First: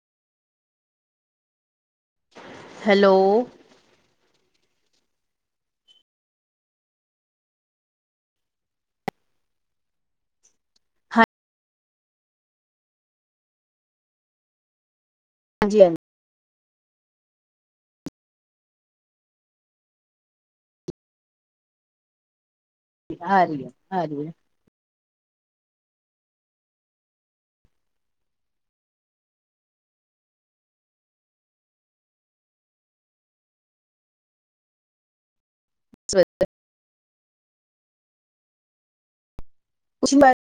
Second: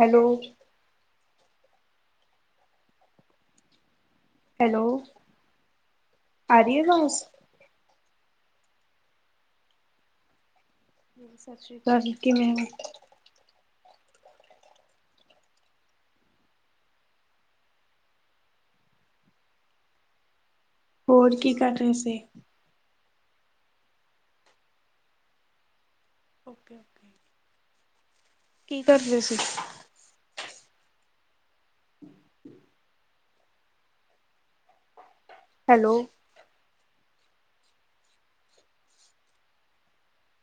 Hello. Hello. Hello ਆ ਰਹੀ ਆਵਾਜ਼। ਸਤਿ ਸ੍ਰੀ ਕਾਲ ਜੀ ਕਿਵੇਂ ੳ ਹਾਂਜੀ ਹਾਂਜ ਹੋਰ ਕੀ ਕਰ ਰਹੇ ਸੀ ਹ ਰ ਹਜੀ [unintelligible] ਓਕੇ ਓਕੇ ਕੀ ਕਰਦੇ ਸੀ ਹਮ [unintelligible] ਹੈਲੋ ਸਵੱਚ [unintelligible] ਉਸ ਬਾ [unintelligible]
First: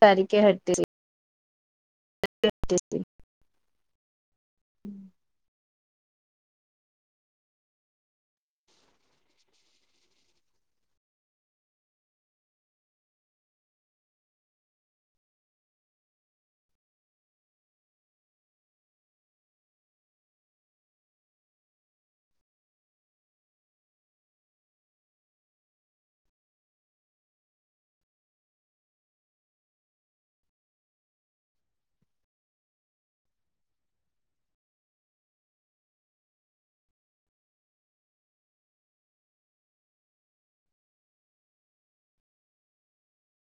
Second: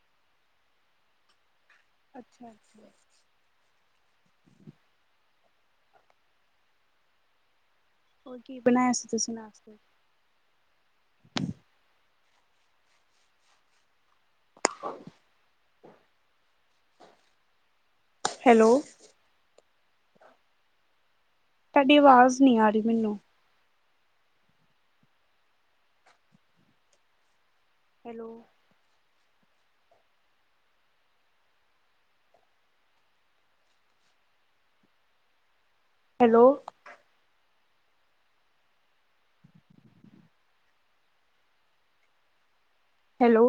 ਤਾਰੀਕੇ ਹਟਦੀ ਸੀ [unintelligible] ਅੱਛਾ ਅੱਛਾ ਹੋਰ ਕੀ ਬਨਾਇਆ ਸੀ ਤੁਸੀਂ ਨਾਸ਼ਤੇ ਚ ਹੈਲੋ ਤਹਾਡੀ ਅਵਾਜ਼ ਨਹੀਂ ਆ ਰਹੀ ਮੈਨੂੰ। Hello hello. ਹੈਲੋ।